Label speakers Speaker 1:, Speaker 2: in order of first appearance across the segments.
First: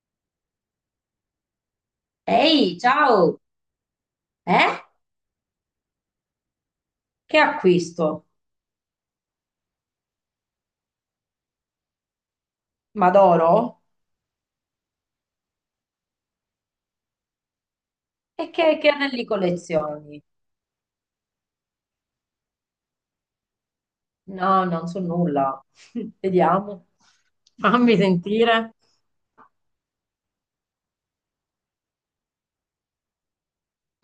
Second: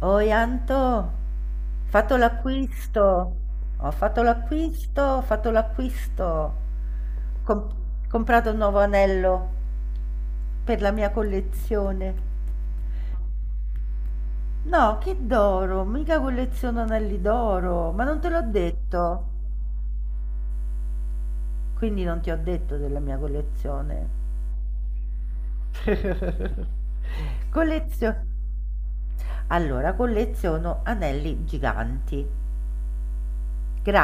Speaker 1: Oi Anto, ho fatto
Speaker 2: Ehi,
Speaker 1: l'acquisto,
Speaker 2: ciao!
Speaker 1: ho fatto
Speaker 2: Eh?
Speaker 1: l'acquisto, ho fatto l'acquisto,
Speaker 2: Che
Speaker 1: Com-
Speaker 2: acquisto?
Speaker 1: comprato un nuovo anello per la mia collezione.
Speaker 2: Madoro?
Speaker 1: No, che d'oro, mica colleziono anelli d'oro, ma non te l'ho
Speaker 2: E che anelli
Speaker 1: detto,
Speaker 2: collezioni?
Speaker 1: quindi non ti ho detto della mia collezione.
Speaker 2: No, non so nulla. Vediamo. Fammi
Speaker 1: Collezio-
Speaker 2: sentire.
Speaker 1: allora, colleziono anelli giganti,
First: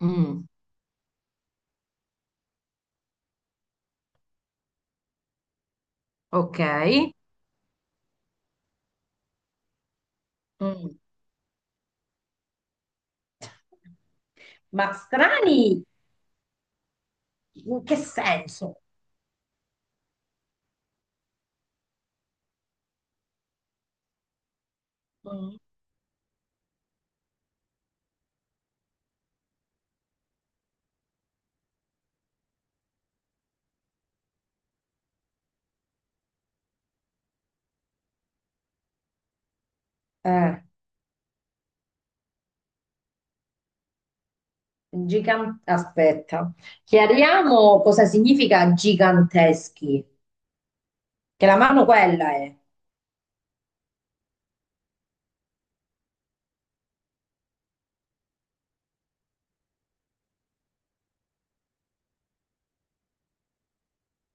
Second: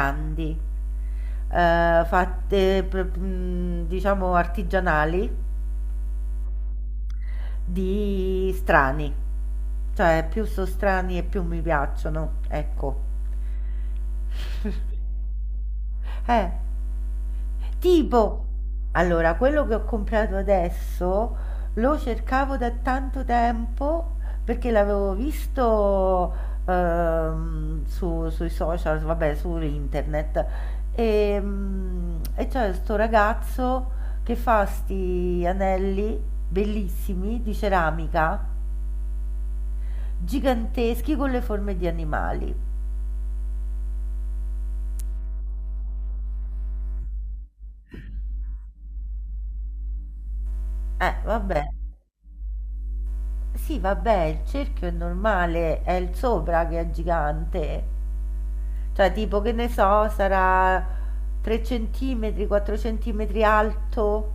Speaker 2: Mm,
Speaker 1: fatte, diciamo, artigianali
Speaker 2: ok.
Speaker 1: di strani. Cioè, più sono
Speaker 2: Mm.
Speaker 1: strani e più mi piacciono, ecco.
Speaker 2: Ma strani?
Speaker 1: Eh.
Speaker 2: In che
Speaker 1: Tipo,
Speaker 2: senso?
Speaker 1: allora, quello che ho comprato adesso lo cercavo da tanto tempo perché l'avevo
Speaker 2: Mm.
Speaker 1: visto sui social, vabbè, su internet. E c'è sto ragazzo che fa sti anelli bellissimi di ceramica,
Speaker 2: Eh,
Speaker 1: giganteschi con le forme di animali.
Speaker 2: aspetta. Chiariamo cosa significa giganteschi. Che la
Speaker 1: Vabbè.
Speaker 2: mano quella è.
Speaker 1: Sì, vabbè, il cerchio è normale, è il sopra che è gigante. Cioè, tipo, che ne so, sarà 3 centimetri, 4 centimetri alto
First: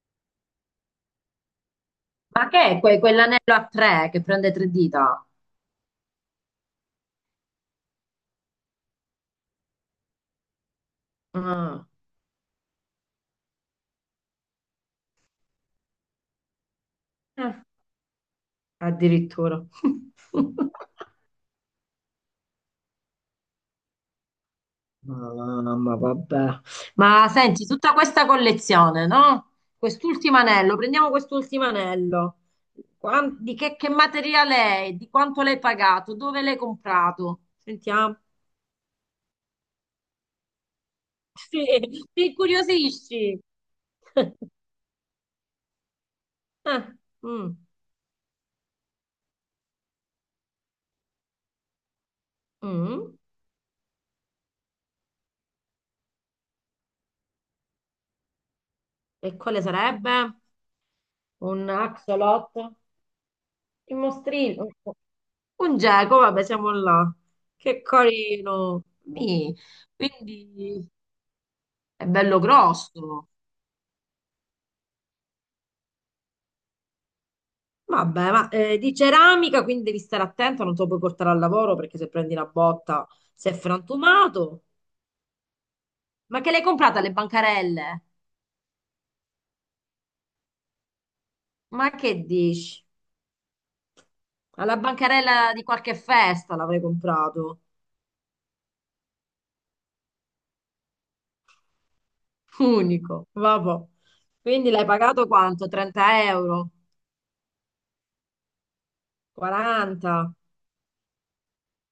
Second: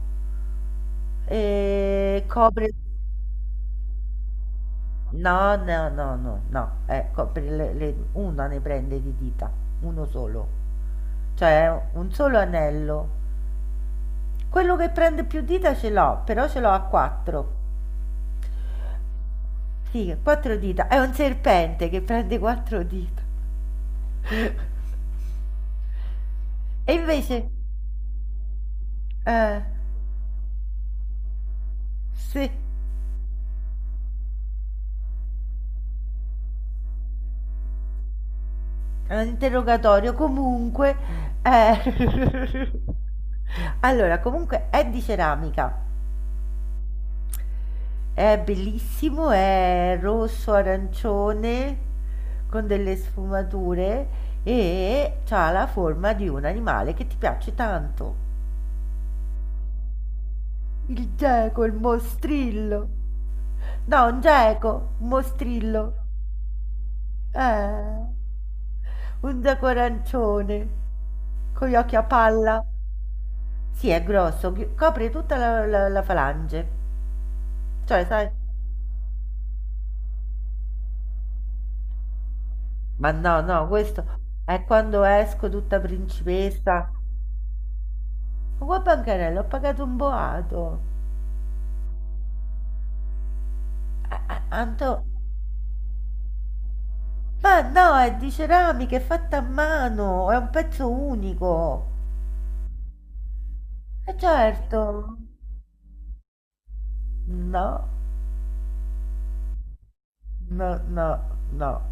Speaker 1: e
Speaker 2: Ma che
Speaker 1: copre.
Speaker 2: è quell'anello a tre che prende tre dita?
Speaker 1: No, no, no, no, no, copre una ne prende di dita, uno solo.
Speaker 2: Mm.
Speaker 1: Cioè, un solo anello. Quello che prende più dita ce l'ho, però ce l'ho a quattro.
Speaker 2: Eh, addirittura.
Speaker 1: Sì, quattro dita. È un serpente che prende quattro dita.
Speaker 2: Mamma, vabbè.
Speaker 1: E
Speaker 2: Ma
Speaker 1: invece,
Speaker 2: senti, tutta questa collezione, no?
Speaker 1: eh,
Speaker 2: Quest'ultimo anello, prendiamo quest'ultimo anello.
Speaker 1: se
Speaker 2: Di che materiale è? Di quanto l'hai pagato? Dove l'hai comprato? Sentiamo.
Speaker 1: è un interrogatorio, comunque,
Speaker 2: Sì,
Speaker 1: eh,
Speaker 2: ti incuriosisci.
Speaker 1: allora, comunque è di ceramica,
Speaker 2: Eh, mm,
Speaker 1: è bellissimo, è rosso, arancione, con delle
Speaker 2: mm.
Speaker 1: sfumature e ha la forma di un animale che ti piace tanto.
Speaker 2: E quale sarebbe?
Speaker 1: Il
Speaker 2: Un
Speaker 1: geco, il
Speaker 2: axolot?
Speaker 1: mostrillo.
Speaker 2: Il
Speaker 1: No, un
Speaker 2: mostrino.
Speaker 1: geco, un
Speaker 2: Un
Speaker 1: mostrillo.
Speaker 2: geco, vabbè, siamo là. Che
Speaker 1: Eh,
Speaker 2: carino.
Speaker 1: un zacorancione
Speaker 2: Quindi
Speaker 1: con gli occhi a
Speaker 2: è bello
Speaker 1: palla.
Speaker 2: grosso.
Speaker 1: Sì, è grosso, copre tutta la falange. Cioè, sai,
Speaker 2: Vabbè, ma di ceramica, quindi devi stare attento, non te lo puoi portare al lavoro perché se prendi una botta
Speaker 1: ma no,
Speaker 2: sei
Speaker 1: no, questo
Speaker 2: frantumato.
Speaker 1: è quando esco tutta
Speaker 2: Ma che l'hai
Speaker 1: principessa.
Speaker 2: comprata alle bancarelle?
Speaker 1: Ma qua bancarella, ho pagato un boato.
Speaker 2: Ma che dici?
Speaker 1: A- a-
Speaker 2: Alla
Speaker 1: Anto,
Speaker 2: bancarella di qualche festa l'avrei comprato.
Speaker 1: ma no, è di ceramica, è fatta a mano, è un pezzo unico.
Speaker 2: Unico, vabbè.
Speaker 1: E
Speaker 2: Quindi
Speaker 1: certo,
Speaker 2: l'hai pagato quanto? 30 euro?
Speaker 1: no,
Speaker 2: 40?
Speaker 1: no, no, no,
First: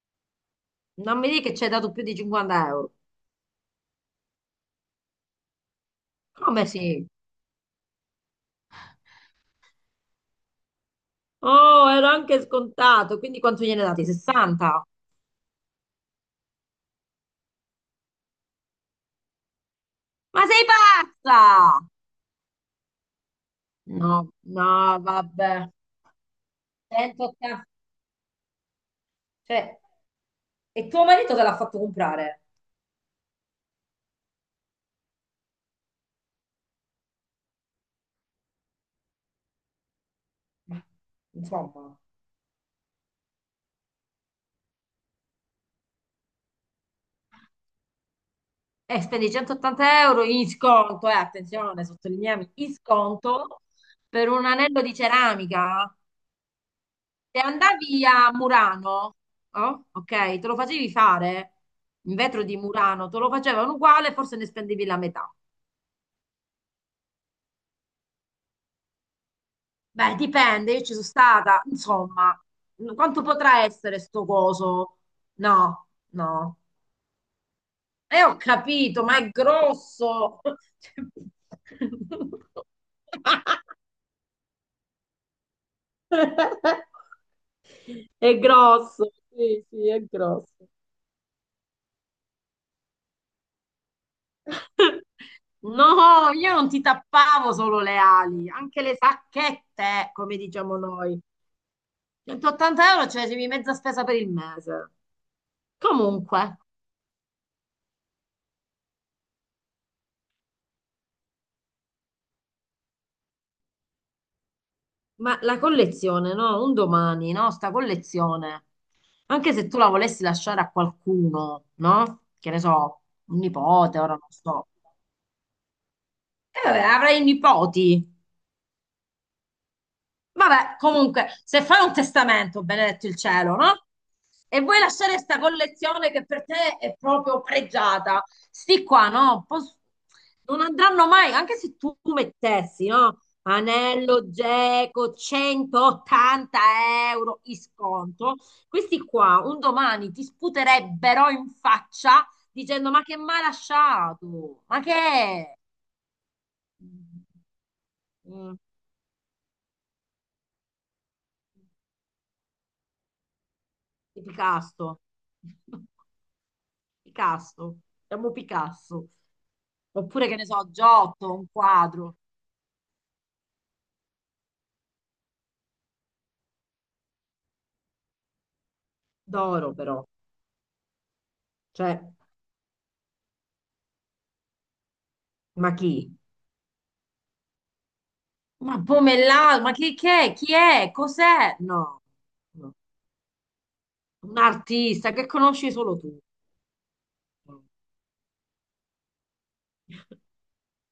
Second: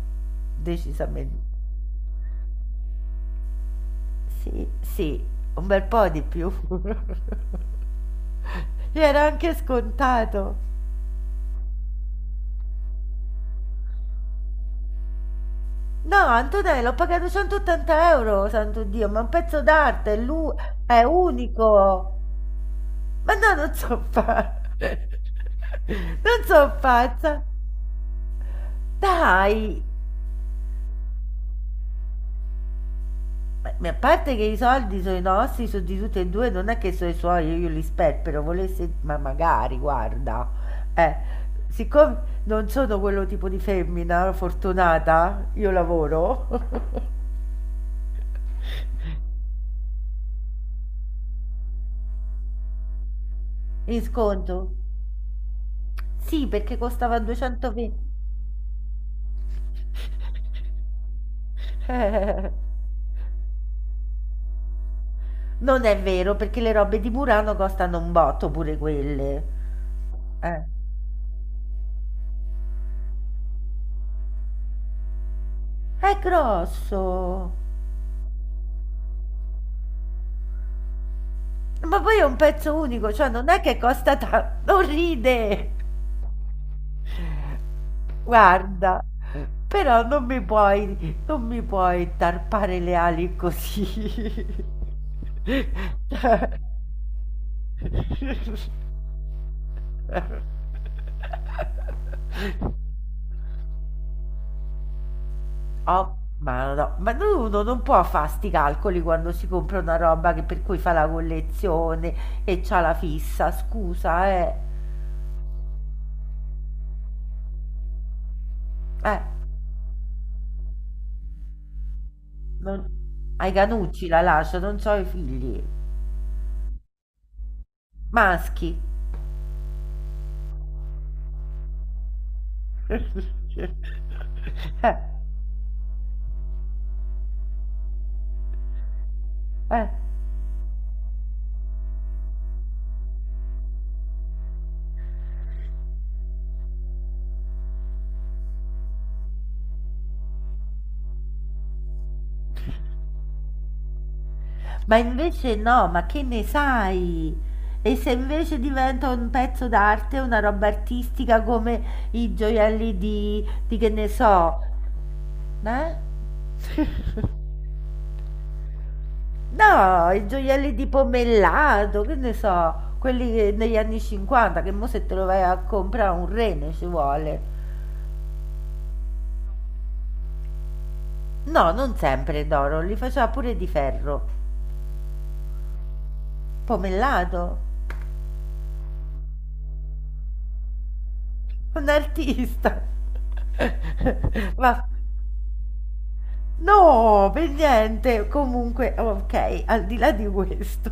Speaker 2: Non mi
Speaker 1: decisamente.
Speaker 2: dici che ci hai dato più di 50 euro.
Speaker 1: Sì, sì, un bel po' di più.
Speaker 2: Come sì?
Speaker 1: Era anche scontato.
Speaker 2: Oh, ero anche scontato, quindi quanto gliene date? 60?
Speaker 1: No, Antonello, ho pagato 180 euro, santo Dio, ma è un pezzo d'arte, è,
Speaker 2: Ma
Speaker 1: lu-
Speaker 2: sei
Speaker 1: è
Speaker 2: pazza!
Speaker 1: unico. Ma no, non so
Speaker 2: No,
Speaker 1: pazza.
Speaker 2: no, vabbè.
Speaker 1: Non so pazza.
Speaker 2: 180. Cioè,
Speaker 1: Dai.
Speaker 2: e tuo marito te l'ha fatto comprare?
Speaker 1: A parte che i soldi sono i nostri, sono di tutti e due, non è che sono i suoi, io li sperpero, volesse, ma magari, guarda.
Speaker 2: Ma,
Speaker 1: Eh,
Speaker 2: insomma.
Speaker 1: siccome non sono quello tipo di femmina fortunata, io lavoro.
Speaker 2: E spendi 180 euro in sconto, attenzione, sottolineiamo, in sconto
Speaker 1: In
Speaker 2: per un
Speaker 1: sconto?
Speaker 2: anello di ceramica.
Speaker 1: Sì, perché costava
Speaker 2: Se andavi
Speaker 1: 220.
Speaker 2: a Murano, oh, ok, te lo facevi fare in vetro di Murano, te lo facevano uguale, forse ne spendevi la metà.
Speaker 1: Non è vero, perché le robe di Murano costano un botto pure quelle.
Speaker 2: Beh,
Speaker 1: Eh.
Speaker 2: dipende, io ci sono stata, insomma, quanto potrà essere sto coso? No,
Speaker 1: È
Speaker 2: no.
Speaker 1: grosso.
Speaker 2: E ho capito, ma è grosso.
Speaker 1: Ma poi è un pezzo unico, cioè non è che costa tanto. Non ride.
Speaker 2: È
Speaker 1: Guarda.
Speaker 2: grosso, sì, sì, è
Speaker 1: Però non mi
Speaker 2: grosso.
Speaker 1: puoi, non mi puoi tarpare le ali così.
Speaker 2: No, io non ti tappavo solo le ali, anche le sacchette, come diciamo noi. 180 euro, cioè, c'è mezza spesa per il mese.
Speaker 1: Oh,
Speaker 2: Comunque.
Speaker 1: ma no, no. Ma no, uno non può fa' sti calcoli quando si compra una roba che per cui fa la collezione e c'ha la fissa, scusa, eh.
Speaker 2: Ma la collezione, no? Un domani, no? Sta collezione.
Speaker 1: Eh,
Speaker 2: Anche se tu la volessi lasciare a qualcuno, no? Che ne so,
Speaker 1: non.
Speaker 2: un
Speaker 1: Ai
Speaker 2: nipote,
Speaker 1: Canucci
Speaker 2: ora
Speaker 1: la
Speaker 2: non
Speaker 1: lascio,
Speaker 2: so.
Speaker 1: non c'ho i figli.
Speaker 2: Vabbè, avrai i nipoti.
Speaker 1: Maschi.
Speaker 2: Vabbè, comunque, se fai un testamento, benedetto il cielo, no? E vuoi
Speaker 1: Eh,
Speaker 2: lasciare questa collezione che per te è proprio pregiata, sti qua, no?
Speaker 1: eh.
Speaker 2: Non andranno mai, anche se tu mettessi, no? Anello Geco 180 euro in sconto, questi qua un domani ti sputerebbero in faccia dicendo: Ma che mai lasciato? Ma che
Speaker 1: Ma
Speaker 2: è?
Speaker 1: invece no, ma che ne sai? E se
Speaker 2: Mm,
Speaker 1: invece diventa un pezzo d'arte, una roba artistica come i gioielli di che ne
Speaker 2: di
Speaker 1: so,
Speaker 2: Picasso.
Speaker 1: eh?
Speaker 2: Picasso, siamo Picasso.
Speaker 1: No, i
Speaker 2: Oppure che ne so,
Speaker 1: gioielli di
Speaker 2: Giotto, un
Speaker 1: pomellato, che
Speaker 2: quadro
Speaker 1: ne so, quelli negli anni 50, che mo se te lo vai a comprare un rene ci vuole.
Speaker 2: d'oro però.
Speaker 1: No, non
Speaker 2: Cioè,
Speaker 1: sempre d'oro, li faceva pure di ferro.
Speaker 2: ma chi?
Speaker 1: Pomellato,
Speaker 2: Ma Pomellato, ma chi, che è? Chi è? Cos'è?
Speaker 1: un
Speaker 2: No, no.
Speaker 1: artista.
Speaker 2: Un
Speaker 1: Va
Speaker 2: artista che conosci solo tu.
Speaker 1: No, per niente. Comunque, ok, al di là di questo.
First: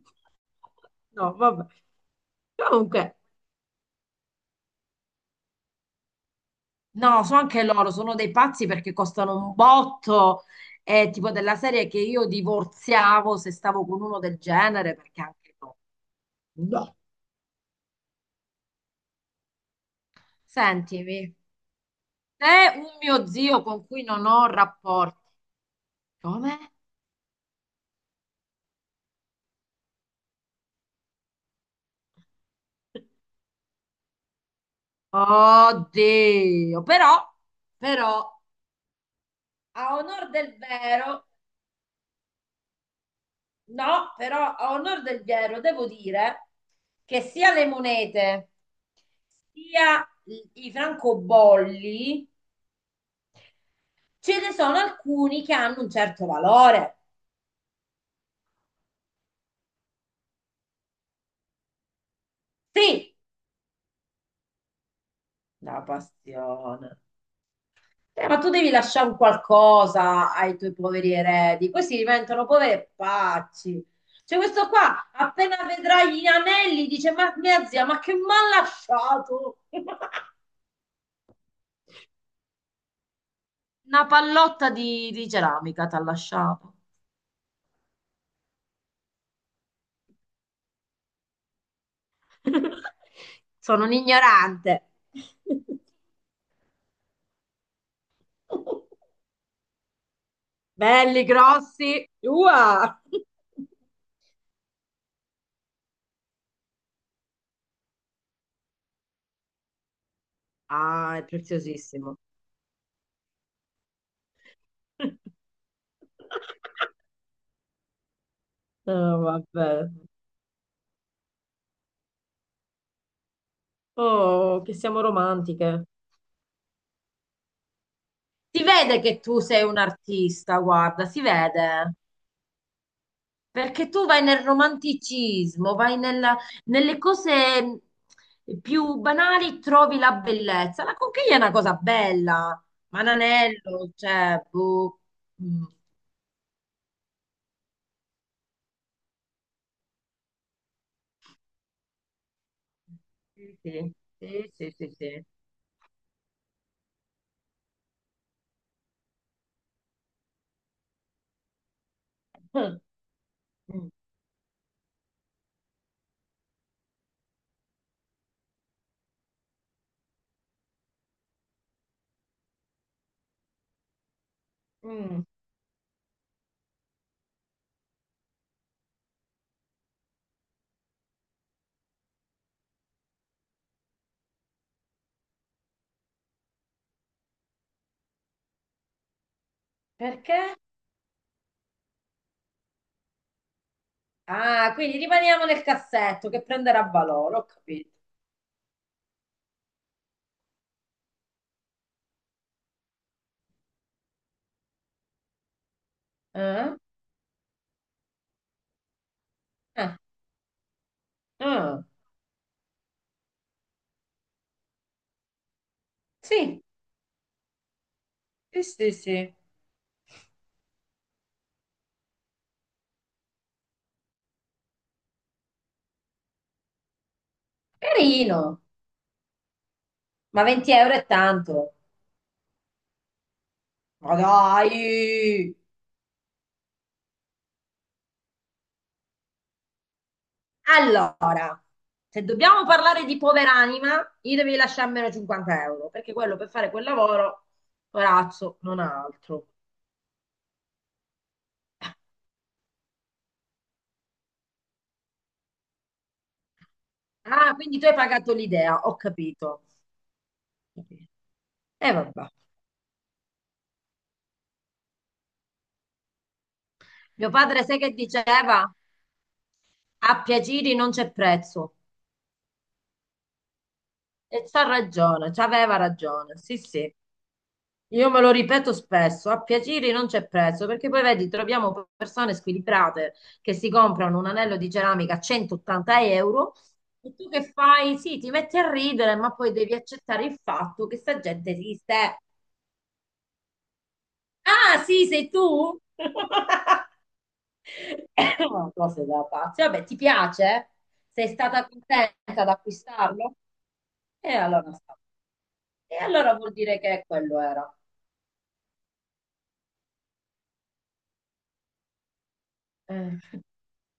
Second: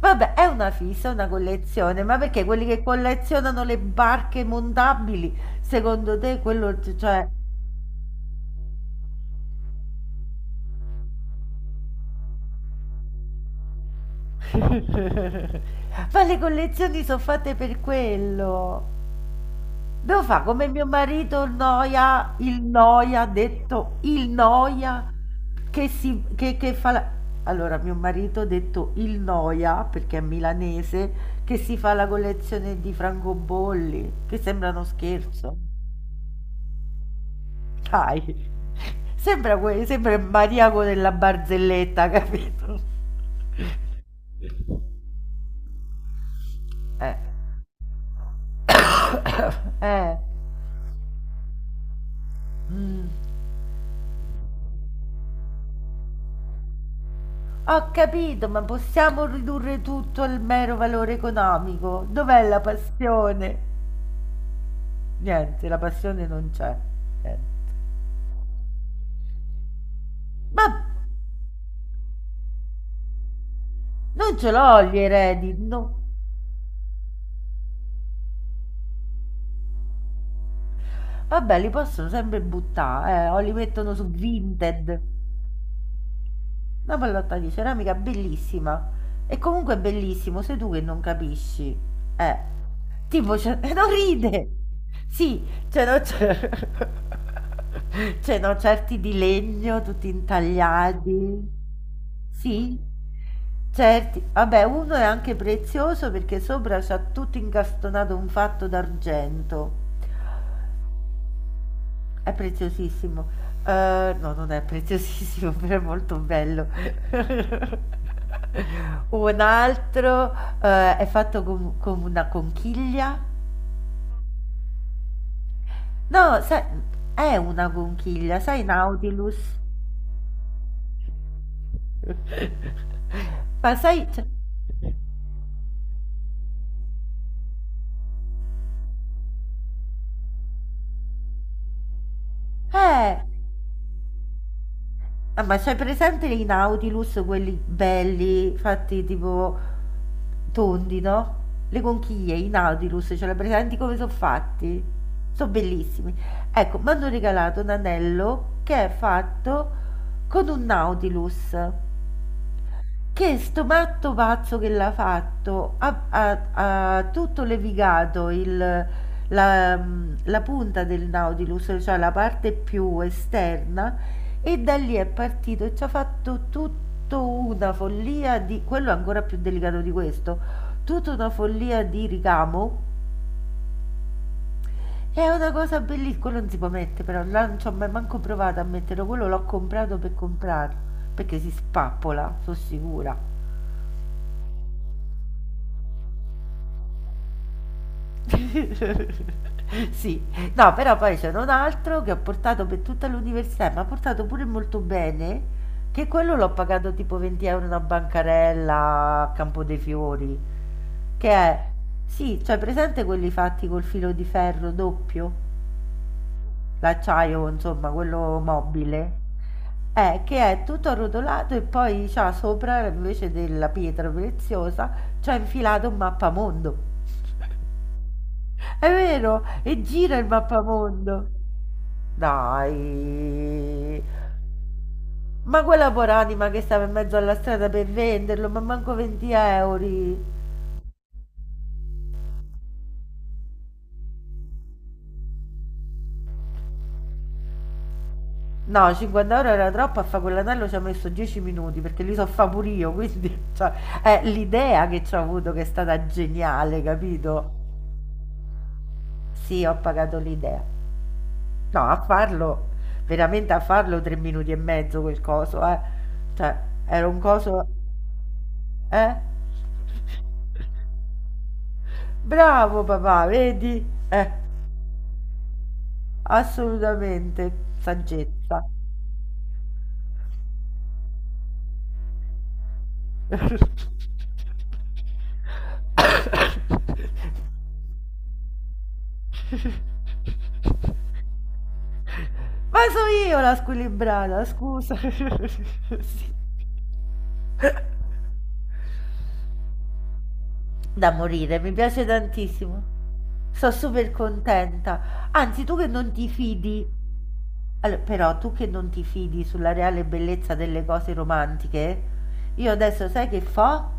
Speaker 1: Vabbè, è una fissa, è una
Speaker 2: No, vabbè.
Speaker 1: collezione, ma perché quelli che
Speaker 2: Comunque,
Speaker 1: collezionano le barche montabili, secondo te quello,
Speaker 2: no,
Speaker 1: cioè.
Speaker 2: so anche loro, sono dei pazzi perché costano un botto. È tipo della serie che io divorziavo se stavo con uno del genere, perché anche no.
Speaker 1: Ma le
Speaker 2: No.
Speaker 1: collezioni sono fatte per quello. Devo fare come mio
Speaker 2: Sentimi.
Speaker 1: marito il
Speaker 2: C'è un
Speaker 1: noia,
Speaker 2: mio zio con
Speaker 1: detto
Speaker 2: cui non
Speaker 1: il
Speaker 2: ho
Speaker 1: noia,
Speaker 2: rapporti.
Speaker 1: che, si, che,
Speaker 2: Come?
Speaker 1: che fa la. Allora, mio marito ha detto il noia, perché è milanese, che si fa la collezione di francobolli, che sembra uno scherzo.
Speaker 2: Oddio, però, però,
Speaker 1: Dai, sembra, que-
Speaker 2: a
Speaker 1: sembra il
Speaker 2: onor del
Speaker 1: maniaco della
Speaker 2: vero,
Speaker 1: barzelletta, capito?
Speaker 2: no, però a onor del vero devo dire
Speaker 1: Eh,
Speaker 2: che sia le monete, sia
Speaker 1: eh,
Speaker 2: i francobolli,
Speaker 1: mm.
Speaker 2: ce ne sono alcuni che hanno un certo valore.
Speaker 1: Ho capito, ma possiamo ridurre tutto al mero valore economico? Dov'è la
Speaker 2: Sì,
Speaker 1: passione? Niente, la
Speaker 2: la
Speaker 1: passione non c'è.
Speaker 2: passione.
Speaker 1: Niente.
Speaker 2: Ma tu devi lasciare un qualcosa ai
Speaker 1: Ma
Speaker 2: tuoi poveri eredi, questi diventano poveri pacci. Cioè,
Speaker 1: non ce
Speaker 2: questo
Speaker 1: l'ho gli
Speaker 2: qua
Speaker 1: eredi,
Speaker 2: appena
Speaker 1: no.
Speaker 2: vedrà gli anelli dice: Ma mia zia, ma che mi ha lasciato?
Speaker 1: Vabbè, li possono sempre buttare, o li mettono
Speaker 2: Una
Speaker 1: su
Speaker 2: pallotta
Speaker 1: Vinted.
Speaker 2: di ceramica ti ha lasciato.
Speaker 1: Una pallotta di ceramica bellissima. E comunque è bellissimo, sei tu che non capisci. Eh, tipo, cioè,
Speaker 2: Sono
Speaker 1: non
Speaker 2: un
Speaker 1: ride.
Speaker 2: ignorante.
Speaker 1: Sì, cioè, no, c'è. Cioè, no, certi di legno, tutti
Speaker 2: Belli,
Speaker 1: intagliati.
Speaker 2: grossi.
Speaker 1: Sì,
Speaker 2: Ua!
Speaker 1: certi. Vabbè, uno è anche prezioso perché sopra c'ha tutto incastonato un fatto d'argento.
Speaker 2: Ah, è preziosissimo.
Speaker 1: È preziosissimo. No, non è preziosissimo, però è molto bello.
Speaker 2: Oh,
Speaker 1: Un
Speaker 2: vabbè.
Speaker 1: altro, è fatto con una conchiglia.
Speaker 2: Oh, che siamo romantiche.
Speaker 1: No, sai, è una conchiglia,
Speaker 2: Si
Speaker 1: sai
Speaker 2: vede che
Speaker 1: Nautilus?
Speaker 2: tu sei un artista, guarda, si vede,
Speaker 1: Ma
Speaker 2: perché tu
Speaker 1: sai,
Speaker 2: vai
Speaker 1: cioè,
Speaker 2: nel romanticismo, vai nella- nelle cose più banali, trovi la bellezza. La conchiglia è una cosa bella, ma
Speaker 1: eh,
Speaker 2: l'anello, cioè, boh.
Speaker 1: Ah, ma
Speaker 2: Mm.
Speaker 1: c'hai presente i Nautilus, quelli belli, fatti tipo tondi, no? Le conchiglie, i Nautilus, ce li hai
Speaker 2: Sì,
Speaker 1: presenti
Speaker 2: sì,
Speaker 1: come sono
Speaker 2: sì, sì,
Speaker 1: fatti?
Speaker 2: sì, sì.
Speaker 1: Sono bellissimi. Ecco, mi hanno regalato un anello che è fatto con un Nautilus.
Speaker 2: Mm,
Speaker 1: Che sto
Speaker 2: mm.
Speaker 1: matto pazzo che l'ha fatto, ha tutto levigato la punta del Nautilus, cioè la parte più esterna, e da lì è
Speaker 2: Mm.
Speaker 1: partito e ci ha fatto tutta una follia di, quello è ancora più delicato di questo, tutta una follia di ricamo. È una cosa bellissima, quello non si può mettere però, là non ci ho mai manco provato a metterlo, quello l'ho comprato per
Speaker 2: Perché?
Speaker 1: comprarlo, perché si spappola, sono sicura.
Speaker 2: Ah, quindi rimaniamo nel cassetto che prenderà valore, ho capito.
Speaker 1: Sì, no, però poi c'era un altro che ho portato per tutta l'università e m'ha portato pure molto bene, che quello l'ho
Speaker 2: Eh?
Speaker 1: pagato tipo 20 € una bancarella a Campo dei
Speaker 2: Eh,
Speaker 1: Fiori, che è,
Speaker 2: eh.
Speaker 1: sì, cioè presente quelli fatti col filo di ferro doppio,
Speaker 2: Sì,
Speaker 1: l'acciaio, insomma, quello
Speaker 2: sì, sì,
Speaker 1: mobile,
Speaker 2: sì.
Speaker 1: che è tutto arrotolato e poi c'ha sopra invece della pietra preziosa, c'ha infilato un mappamondo.
Speaker 2: Carino,
Speaker 1: È vero, e gira il
Speaker 2: ma 20 euro è
Speaker 1: mappamondo.
Speaker 2: tanto.
Speaker 1: Dai.
Speaker 2: Ma dai!
Speaker 1: Ma quella poranima che stava in mezzo alla strada per venderlo, ma manco 20 euro.
Speaker 2: Allora, se dobbiamo parlare di poveranima, gli devi lasciare almeno 50 euro, perché quello per fare quel lavoro, corazzo, non
Speaker 1: No,
Speaker 2: ha
Speaker 1: 50
Speaker 2: altro.
Speaker 1: euro era troppo, a fare quell'anello ci ha messo 10 minuti, perché li so fa pure io, quindi cioè, è l'idea che ci ho avuto che è stata geniale, capito?
Speaker 2: Ah, quindi tu hai pagato l'idea, ho capito.
Speaker 1: Sì, ho pagato l'idea. No,
Speaker 2: E
Speaker 1: a
Speaker 2: vabbè.
Speaker 1: farlo, veramente a farlo 3 minuti e mezzo quel coso, eh. Cioè, era un
Speaker 2: Mio padre
Speaker 1: coso.
Speaker 2: sai che diceva?
Speaker 1: Eh?
Speaker 2: A piacere non c'è prezzo.
Speaker 1: Bravo papà, vedi? Eh,
Speaker 2: E c'ha ragione, c'aveva ragione. Sì, sì.
Speaker 1: assolutamente,
Speaker 2: Io me lo
Speaker 1: saggezza.
Speaker 2: ripeto spesso, a piacere non c'è prezzo, perché poi vedi, troviamo persone squilibrate che si comprano un anello di ceramica a 180 euro e tu che fai? Sì, ti metti a ridere, ma poi devi accettare il fatto che sta gente esiste.
Speaker 1: Ma so io la squilibrata,
Speaker 2: Ah,
Speaker 1: scusa.
Speaker 2: sì, sei tu?
Speaker 1: Sì.
Speaker 2: Cose da pazzi. Vabbè, ti piace?
Speaker 1: Da
Speaker 2: Sei
Speaker 1: morire,
Speaker 2: stata
Speaker 1: mi piace
Speaker 2: contenta ad
Speaker 1: tantissimo.
Speaker 2: acquistarlo?
Speaker 1: Sono super
Speaker 2: E allora,
Speaker 1: contenta. Anzi, tu che
Speaker 2: e
Speaker 1: non ti
Speaker 2: allora vuol dire
Speaker 1: fidi.
Speaker 2: che quello era.
Speaker 1: Allo però tu che non ti fidi sulla reale bellezza delle cose romantiche, io adesso
Speaker 2: Eh,
Speaker 1: sai che fo?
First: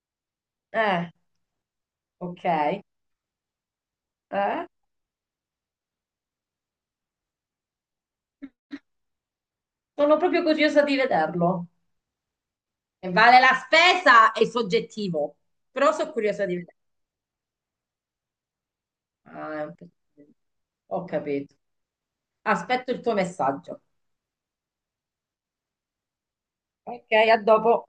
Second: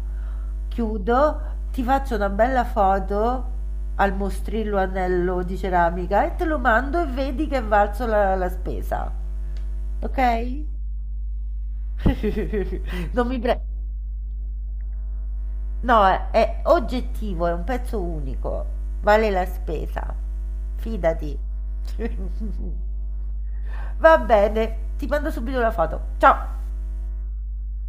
Speaker 2: eh,
Speaker 1: Chiudo, ti faccio una bella
Speaker 2: ok.
Speaker 1: foto al
Speaker 2: Eh?
Speaker 1: mostrillo anello di ceramica e te lo mando e vedi che è valso la spesa.
Speaker 2: Sono proprio
Speaker 1: Ok?
Speaker 2: curiosa di vederlo. E
Speaker 1: Non
Speaker 2: vale
Speaker 1: mi
Speaker 2: la
Speaker 1: pre.
Speaker 2: spesa è soggettivo, però
Speaker 1: No,
Speaker 2: sono
Speaker 1: è,
Speaker 2: curiosa di
Speaker 1: è
Speaker 2: vedere.
Speaker 1: oggettivo, è un pezzo unico, vale la
Speaker 2: Ah, è un pezzo
Speaker 1: spesa,
Speaker 2: di- Ho
Speaker 1: fidati.
Speaker 2: capito. Aspetto il tuo messaggio.
Speaker 1: Va bene, ti mando subito la foto. Ciao!
Speaker 2: Ok, a dopo.